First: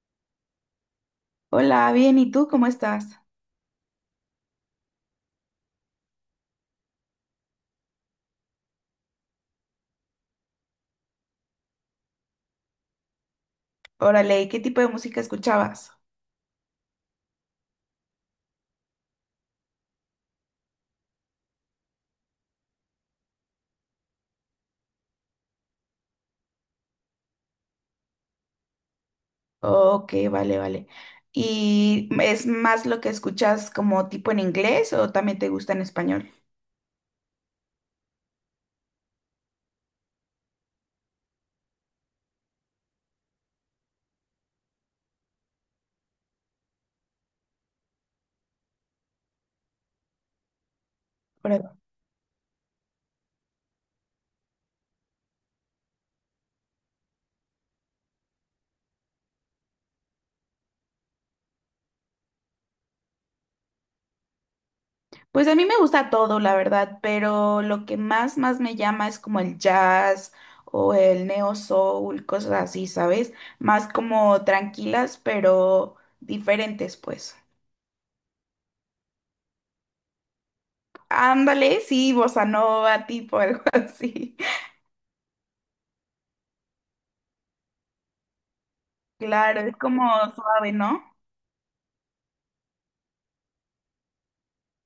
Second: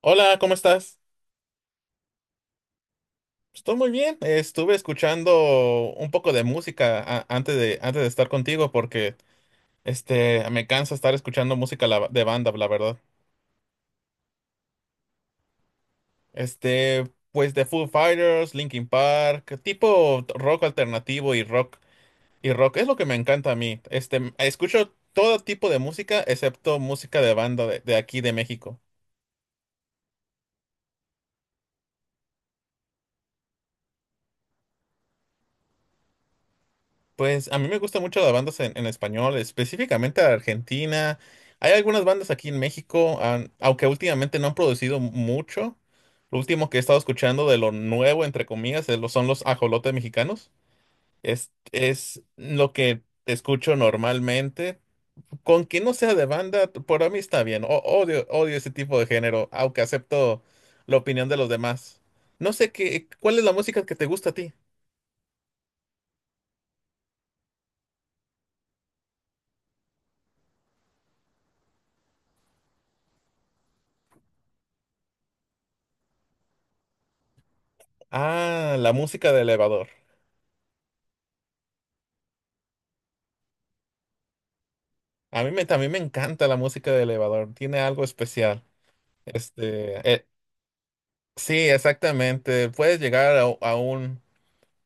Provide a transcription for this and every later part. Hola, ¿cómo estás? Hola, bien, ¿y tú cómo estás? Estoy muy bien. Estuve escuchando un poco de música antes de estar contigo porque me cansa estar escuchando música de banda, la verdad. Órale, ¿y qué tipo de música escuchabas? Pues de Foo Fighters, Linkin Park, tipo rock alternativo y rock es lo que me encanta a mí. Escucho todo tipo de música excepto música de banda de aquí de México. Ok, vale, vale. ¿Y es más lo que escuchas como tipo en inglés o también te gusta en español? Pues a mí me gusta mucho las bandas en español, específicamente la Argentina. Hay algunas bandas aquí en México, aunque últimamente no han producido mucho. Lo último que he estado escuchando de lo nuevo, entre comillas, es son los ajolotes mexicanos. Es, Órale. es lo que escucho normalmente. Con que no sea de banda, por mí está bien. Odio ese tipo de género, aunque acepto la opinión de los demás. No sé qué, ¿cuál es la música que te gusta a ti? Pues a mí me gusta todo, la verdad, pero lo que más, más me llama es como el jazz o el neo soul, cosas así, ¿sabes? Más como tranquilas, pero diferentes, pues. Ah, la música de elevador. Ándale, sí, bossa nova, tipo algo así. A mí me, también me encanta la música de elevador, tiene algo especial. Claro, es como Este, eh, suave, ¿no? sí, exactamente. Puedes llegar a un,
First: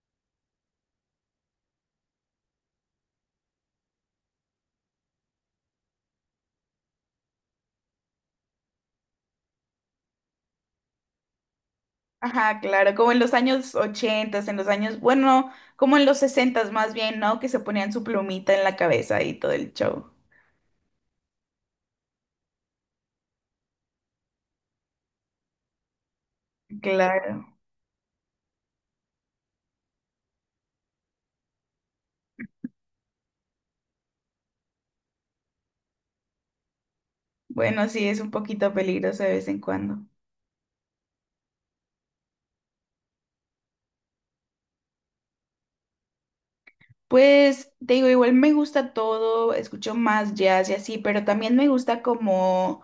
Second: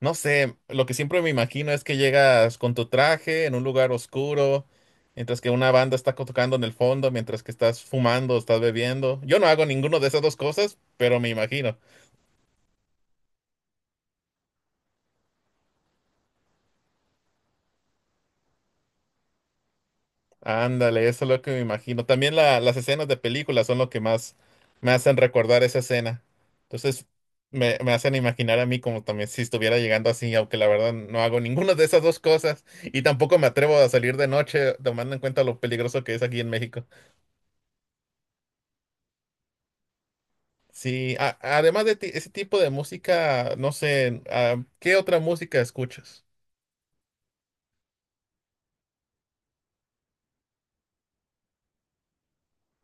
no sé, lo que siempre me imagino es que llegas con tu traje en un lugar oscuro, mientras que una banda está tocando en el fondo, mientras que estás fumando, estás bebiendo. Yo no hago ninguno de esas dos cosas, pero me imagino. Ajá, claro, como en los años 80, en los años, bueno, como en los 60 más bien, ¿no? Que se ponían su plumita en la cabeza y todo el show. Ándale, eso es lo que me imagino. También las escenas de películas son lo que más me hacen recordar esa escena. Entonces, Claro. me hacen imaginar a mí como también si estuviera llegando así, aunque la verdad no hago ninguna de esas dos cosas y tampoco me atrevo a salir de noche, tomando en cuenta lo peligroso que es aquí en México. Bueno, sí, es un poquito peligroso de vez en cuando. Sí, además de ese tipo de música, no sé, ¿qué otra música escuchas? Pues te digo, igual me gusta todo, escucho más jazz y así, pero también me gusta como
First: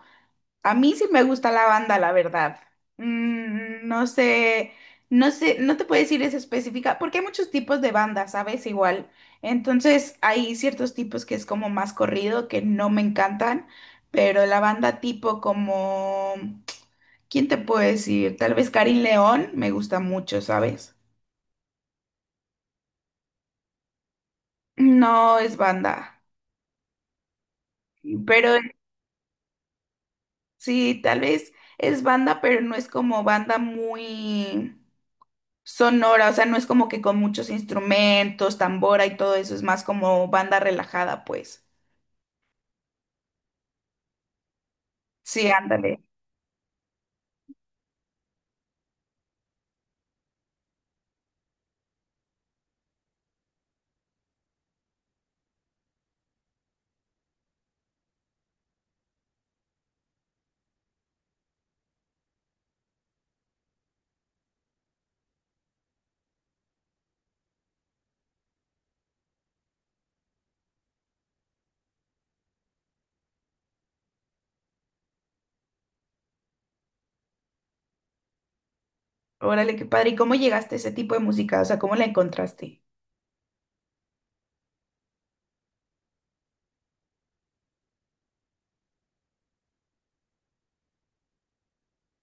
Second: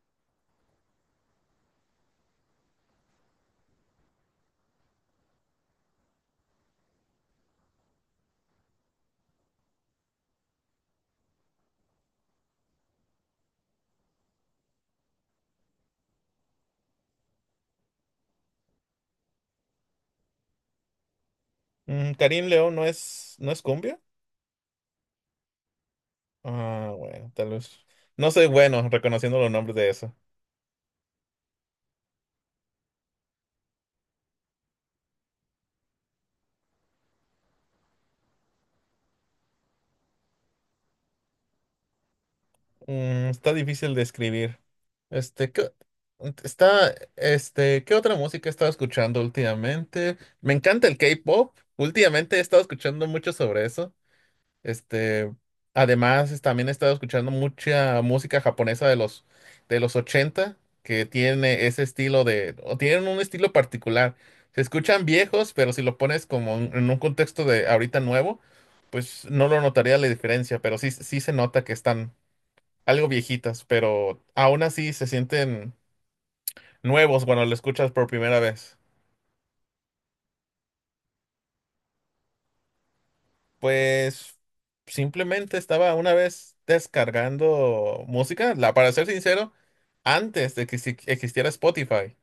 a mí sí me gusta la banda, la verdad. Mm, no sé, no sé, no te puedo decir es específica, porque hay muchos tipos de bandas, ¿sabes? Igual. Entonces, hay ciertos tipos que es como más corrido, que no me encantan, pero la banda tipo como, ¿quién te puedo decir? Tal vez Karin León me gusta mucho, ¿sabes? Mm, ¿Karim León no es cumbia? No es banda, Ah, bueno, tal vez. No soy pero bueno reconociendo los nombres de eso. sí, tal vez es banda, pero no es como banda muy sonora, o sea, no es como que con muchos instrumentos, tambora y todo eso, es más como banda relajada, pues. Mm, está difícil de escribir. Sí, Este, ¿qué, ándale. ¿Qué otra música he estado escuchando últimamente? Me encanta el K-pop. Últimamente he estado escuchando mucho sobre eso. Este, Además, también he estado escuchando mucha música japonesa de los 80, que tiene ese estilo de, o tienen un estilo particular. Se escuchan viejos, pero si lo pones como en un contexto de ahorita nuevo, pues no lo notaría la diferencia, pero sí, sí se nota que están algo viejitas, pero aún así se sienten nuevos cuando lo escuchas por primera vez. Órale, qué padre. ¿Y cómo llegaste a ese tipo de música? O sea, ¿cómo la encontraste? Pues simplemente estaba una vez descargando música, para ser sincero, antes de que existiera Spotify,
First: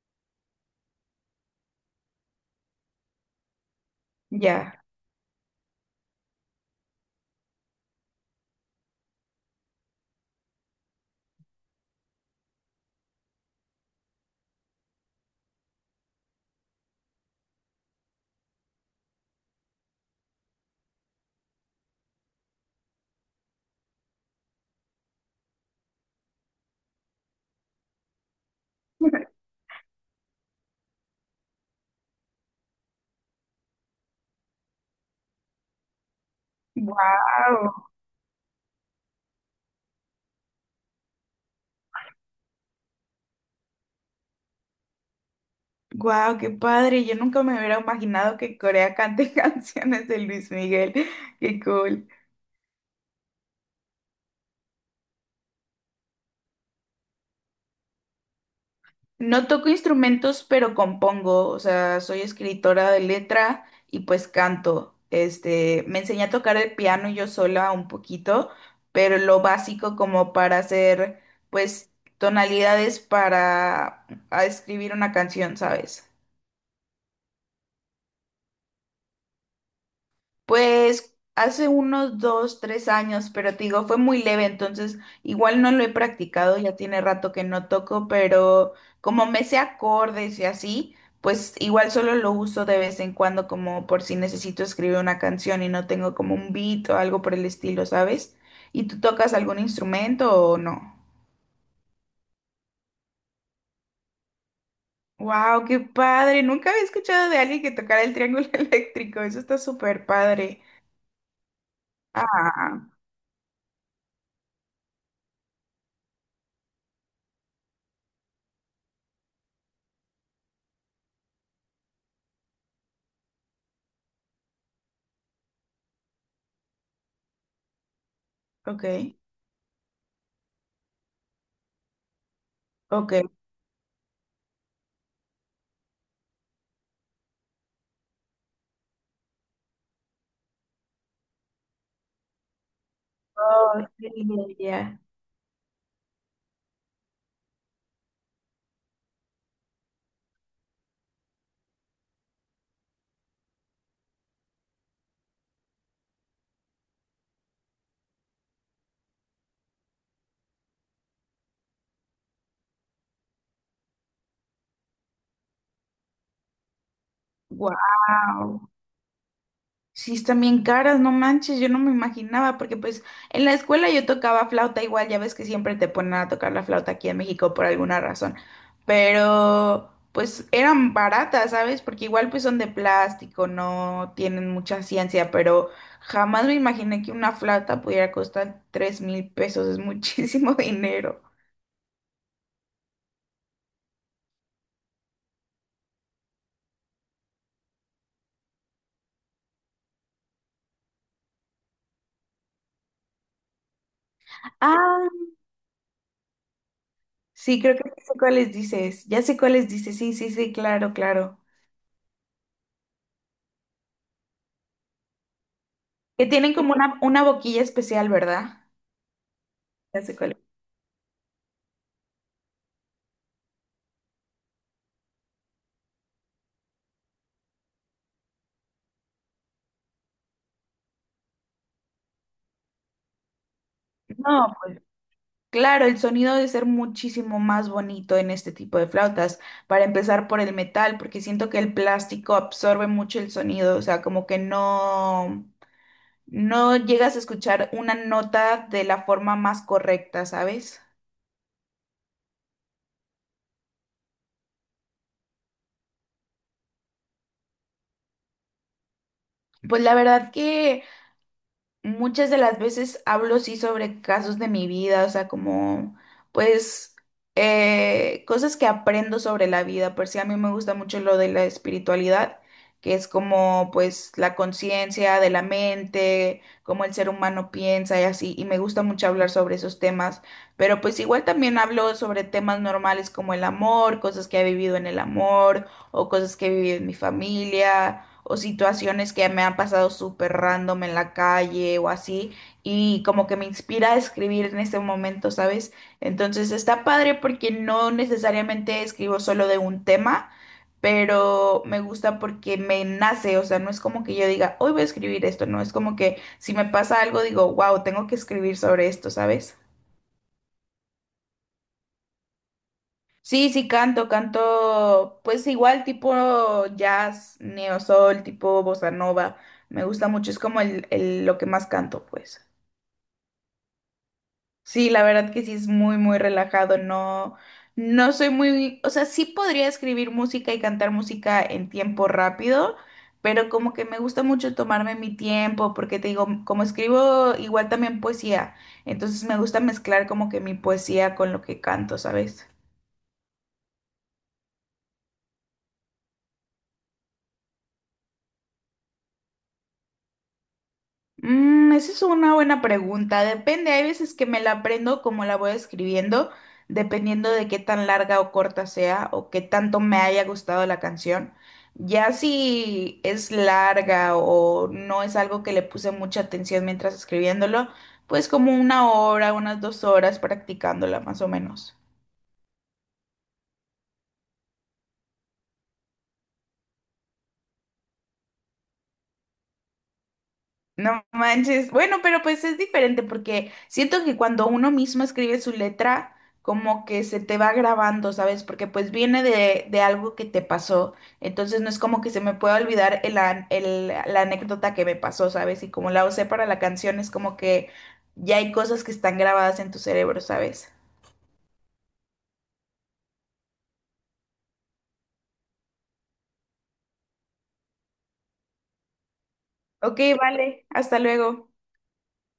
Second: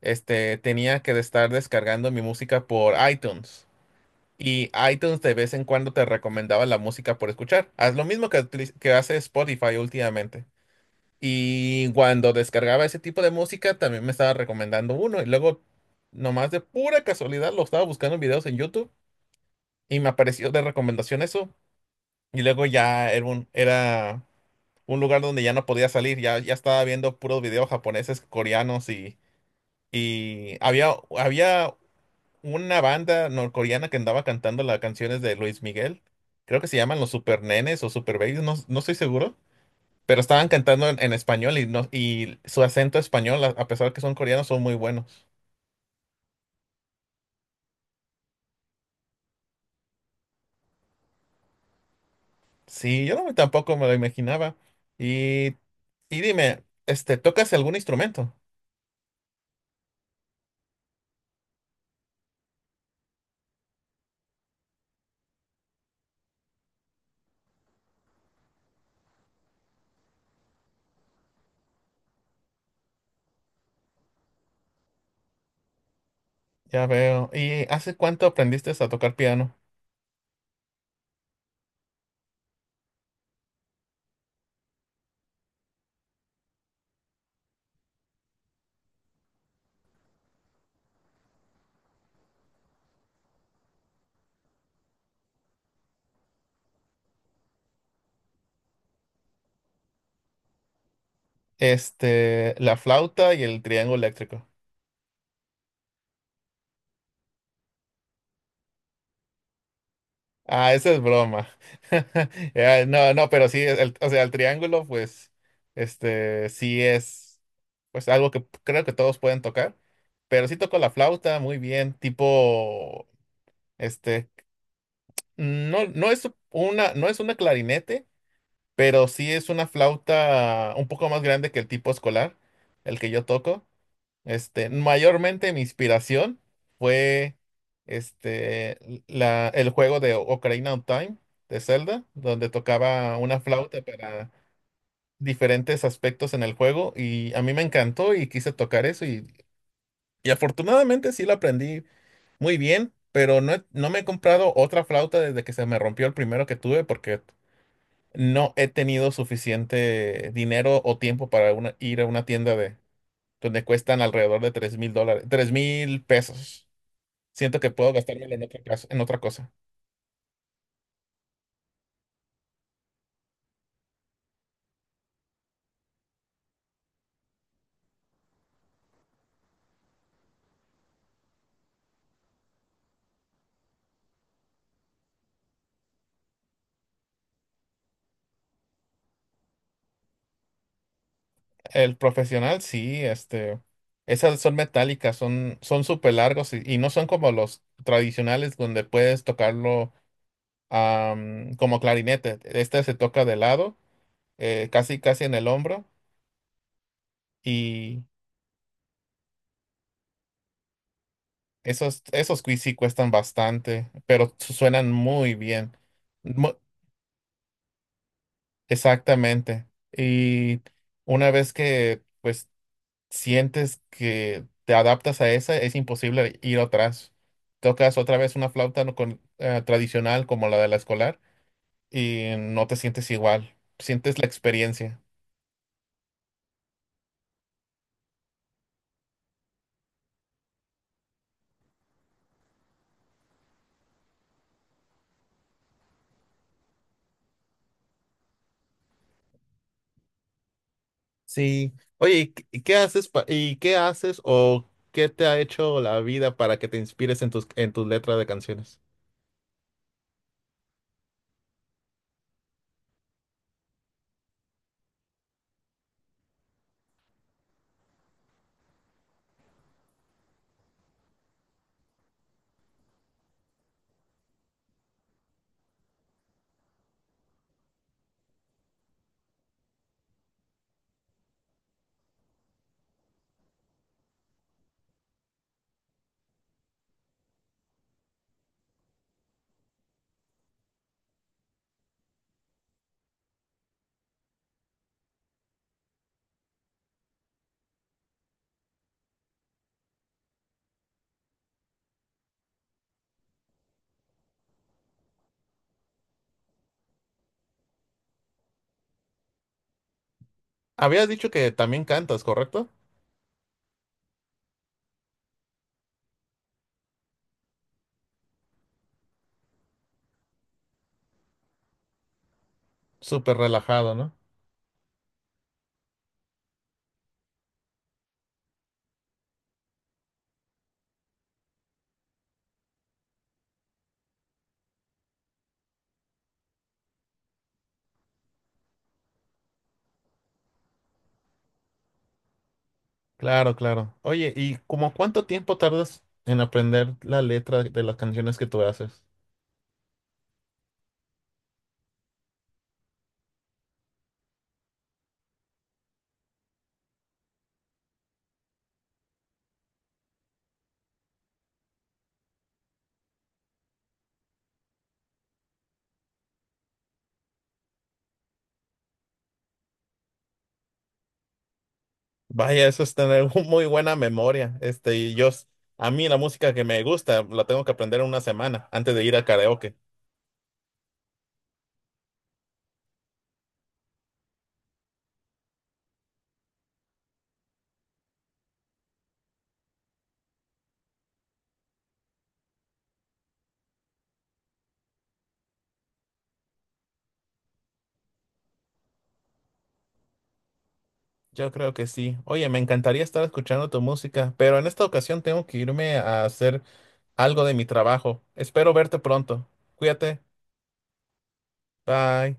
tenía que estar descargando mi música por iTunes. Y Ya. iTunes de vez en cuando te recomendaba la música por escuchar. Haz lo mismo que, que hace Spotify últimamente. Y cuando descargaba ese tipo de música, también me estaba recomendando uno. Y luego, nomás de pura casualidad, lo estaba buscando en videos en YouTube y me apareció de recomendación eso. Y luego ya era un lugar donde ya no podía salir. Ya estaba viendo puros videos japoneses, coreanos y, y había una banda norcoreana que andaba cantando las canciones de Luis Miguel. Creo que se llaman los Super Nenes Wow. o Super Babies, no, no estoy seguro, pero estaban cantando en español y no, y su acento español, a pesar que son coreanos, son muy buenos. Wow, qué padre. Yo nunca me hubiera imaginado que Corea cante canciones de Luis Miguel. Qué cool. Sí, yo no, tampoco me lo imaginaba. Y, y dime, ¿tocas algún instrumento? No toco instrumentos, pero compongo, o sea, soy escritora de letra y pues canto. Me enseñé a tocar el piano yo sola un poquito, pero lo básico como para hacer, pues, tonalidades para a escribir una canción, ¿sabes? Ya veo. ¿Y hace cuánto aprendiste a tocar piano? Pues hace unos dos, tres años, pero te digo, fue muy leve, entonces igual no lo he practicado, ya tiene rato que no toco, pero como me sé acordes y así, pues igual solo lo uso de vez en cuando como por si necesito escribir una canción y no tengo como un beat o algo por el estilo, ¿sabes? ¿Y tú tocas algún instrumento o no? La flauta y el triángulo eléctrico. ¡Wow! ¡Qué padre! Nunca había escuchado de alguien que tocara el triángulo eléctrico, eso está súper padre. Ah, esa es broma. Ah, Ya, no, no, pero sí, o sea, el triángulo, pues, sí es, pues, algo que creo que todos pueden tocar, pero sí toco la flauta muy bien, tipo, este, no, no es una clarinete, ok, pero sí es una flauta un poco más grande que el tipo escolar, el que ok. yo toco. Mayormente mi inspiración fue este, el juego de Ocarina of Time de Zelda, donde tocaba una flauta Oh, para sí, ya. diferentes aspectos en el juego y a mí me encantó y quise tocar eso y afortunadamente sí lo aprendí muy bien, pero no, no me he comprado otra flauta desde que se me rompió el primero que tuve porque no he tenido suficiente dinero o tiempo para ir a una tienda de donde cuestan alrededor de 3,000 dólares, 3,000 pesos. Siento que puedo gastármelo en otra Wow. cosa, en otra cosa. Sí, están bien caras, no manches, yo no me imaginaba, porque pues en la escuela yo tocaba flauta igual, ya ves que siempre te ponen a tocar la flauta aquí en México por alguna razón, pero pues eran baratas, ¿sabes? Porque igual pues son de plástico, no tienen mucha ciencia, pero jamás me imaginé que una flauta pudiera costar 3,000 pesos, es muchísimo dinero. El profesional, sí, esas son metálicas, son súper largos y no son como los tradicionales donde puedes tocarlo como clarinete. Este se toca de lado, casi, casi Ah, en el hombro sí, creo que y ya sé cuáles dices, ya sé cuáles dices, sí, sí, sí, claro, claro. esos sí cuestan bastante, pero suenan muy bien. Que tienen Mu- como una boquilla especial, ¿verdad? Exactamente. Ya sé cuál es. Y una vez que, pues, sientes que te adaptas a esa, es imposible ir atrás. Tocas otra vez una flauta no tradicional como la de la escolar y no te sientes igual. Sientes la No, pues experiencia. claro, el sonido debe ser muchísimo más bonito en este tipo de flautas, para empezar por el metal, porque siento que el plástico absorbe mucho el sonido, o sea, como que no, no llegas a escuchar una nota de la forma más correcta, ¿sabes? Sí. Oye, y qué haces pa- y qué haces o qué te ha hecho la vida para que te inspires en tus letras de canciones? Pues la verdad que muchas de las veces hablo sí sobre casos de mi vida, o sea, como pues cosas que aprendo sobre la vida. Por si a mí me gusta mucho lo de la espiritualidad, que es como pues la conciencia de la mente, cómo el ser humano piensa y así, y me gusta mucho hablar sobre esos temas. Pero pues igual también hablo sobre temas normales como el amor, cosas que he vivido en el amor o cosas que he vivido en mi familia o situaciones que me han pasado súper random en la calle o así, y como que me inspira a escribir en ese momento, ¿sabes? Entonces está padre porque no necesariamente escribo solo de un tema, pero me gusta porque me nace, o sea, no es como que yo diga, hoy voy a escribir esto, no, es como que si me pasa algo digo, wow, tengo que escribir sobre esto, ¿sabes? Habías dicho que también cantas, ¿correcto? Sí, sí, canto, canto, pues igual tipo jazz, neosoul, tipo bossa nova, me gusta mucho, es como lo que más canto, pues. Súper relajado, ¿no? Sí, la verdad que sí es muy, muy relajado, no, no soy muy, o sea, sí podría escribir música y cantar música en tiempo rápido, pero como que me gusta mucho tomarme mi tiempo, porque te digo, como escribo igual también poesía, entonces me gusta mezclar como que mi poesía con lo que canto, ¿sabes? Claro, claro. Oye, ¿y como cuánto tiempo tardas en aprender la letra de las canciones que tú haces? Mm, esa es una buena pregunta. Depende, hay veces que me la aprendo como la voy escribiendo, dependiendo de qué tan larga o corta sea o qué tanto me haya gustado la canción. Ya si es larga o no es algo que le puse mucha atención mientras escribiéndolo, pues como una hora, unas 2 horas practicándola más o menos. Vaya, eso es tener muy buena memoria. A mí la música que me gusta la tengo que aprender en una semana antes de ir a karaoke. No manches. Bueno, pero pues es diferente porque siento que cuando uno mismo escribe su letra, como que se te va grabando, ¿sabes? Porque pues viene de algo que te pasó. Entonces no es como que se me pueda olvidar la anécdota que me pasó, ¿sabes? Y como la usé para la canción, es como que ya hay cosas que están grabadas en tu cerebro, ¿sabes? Yo creo que sí. Oye, me encantaría estar escuchando tu música, pero en esta ocasión tengo que irme a hacer algo de mi trabajo. Espero verte pronto. Ok, Cuídate. vale. Hasta luego. Bye.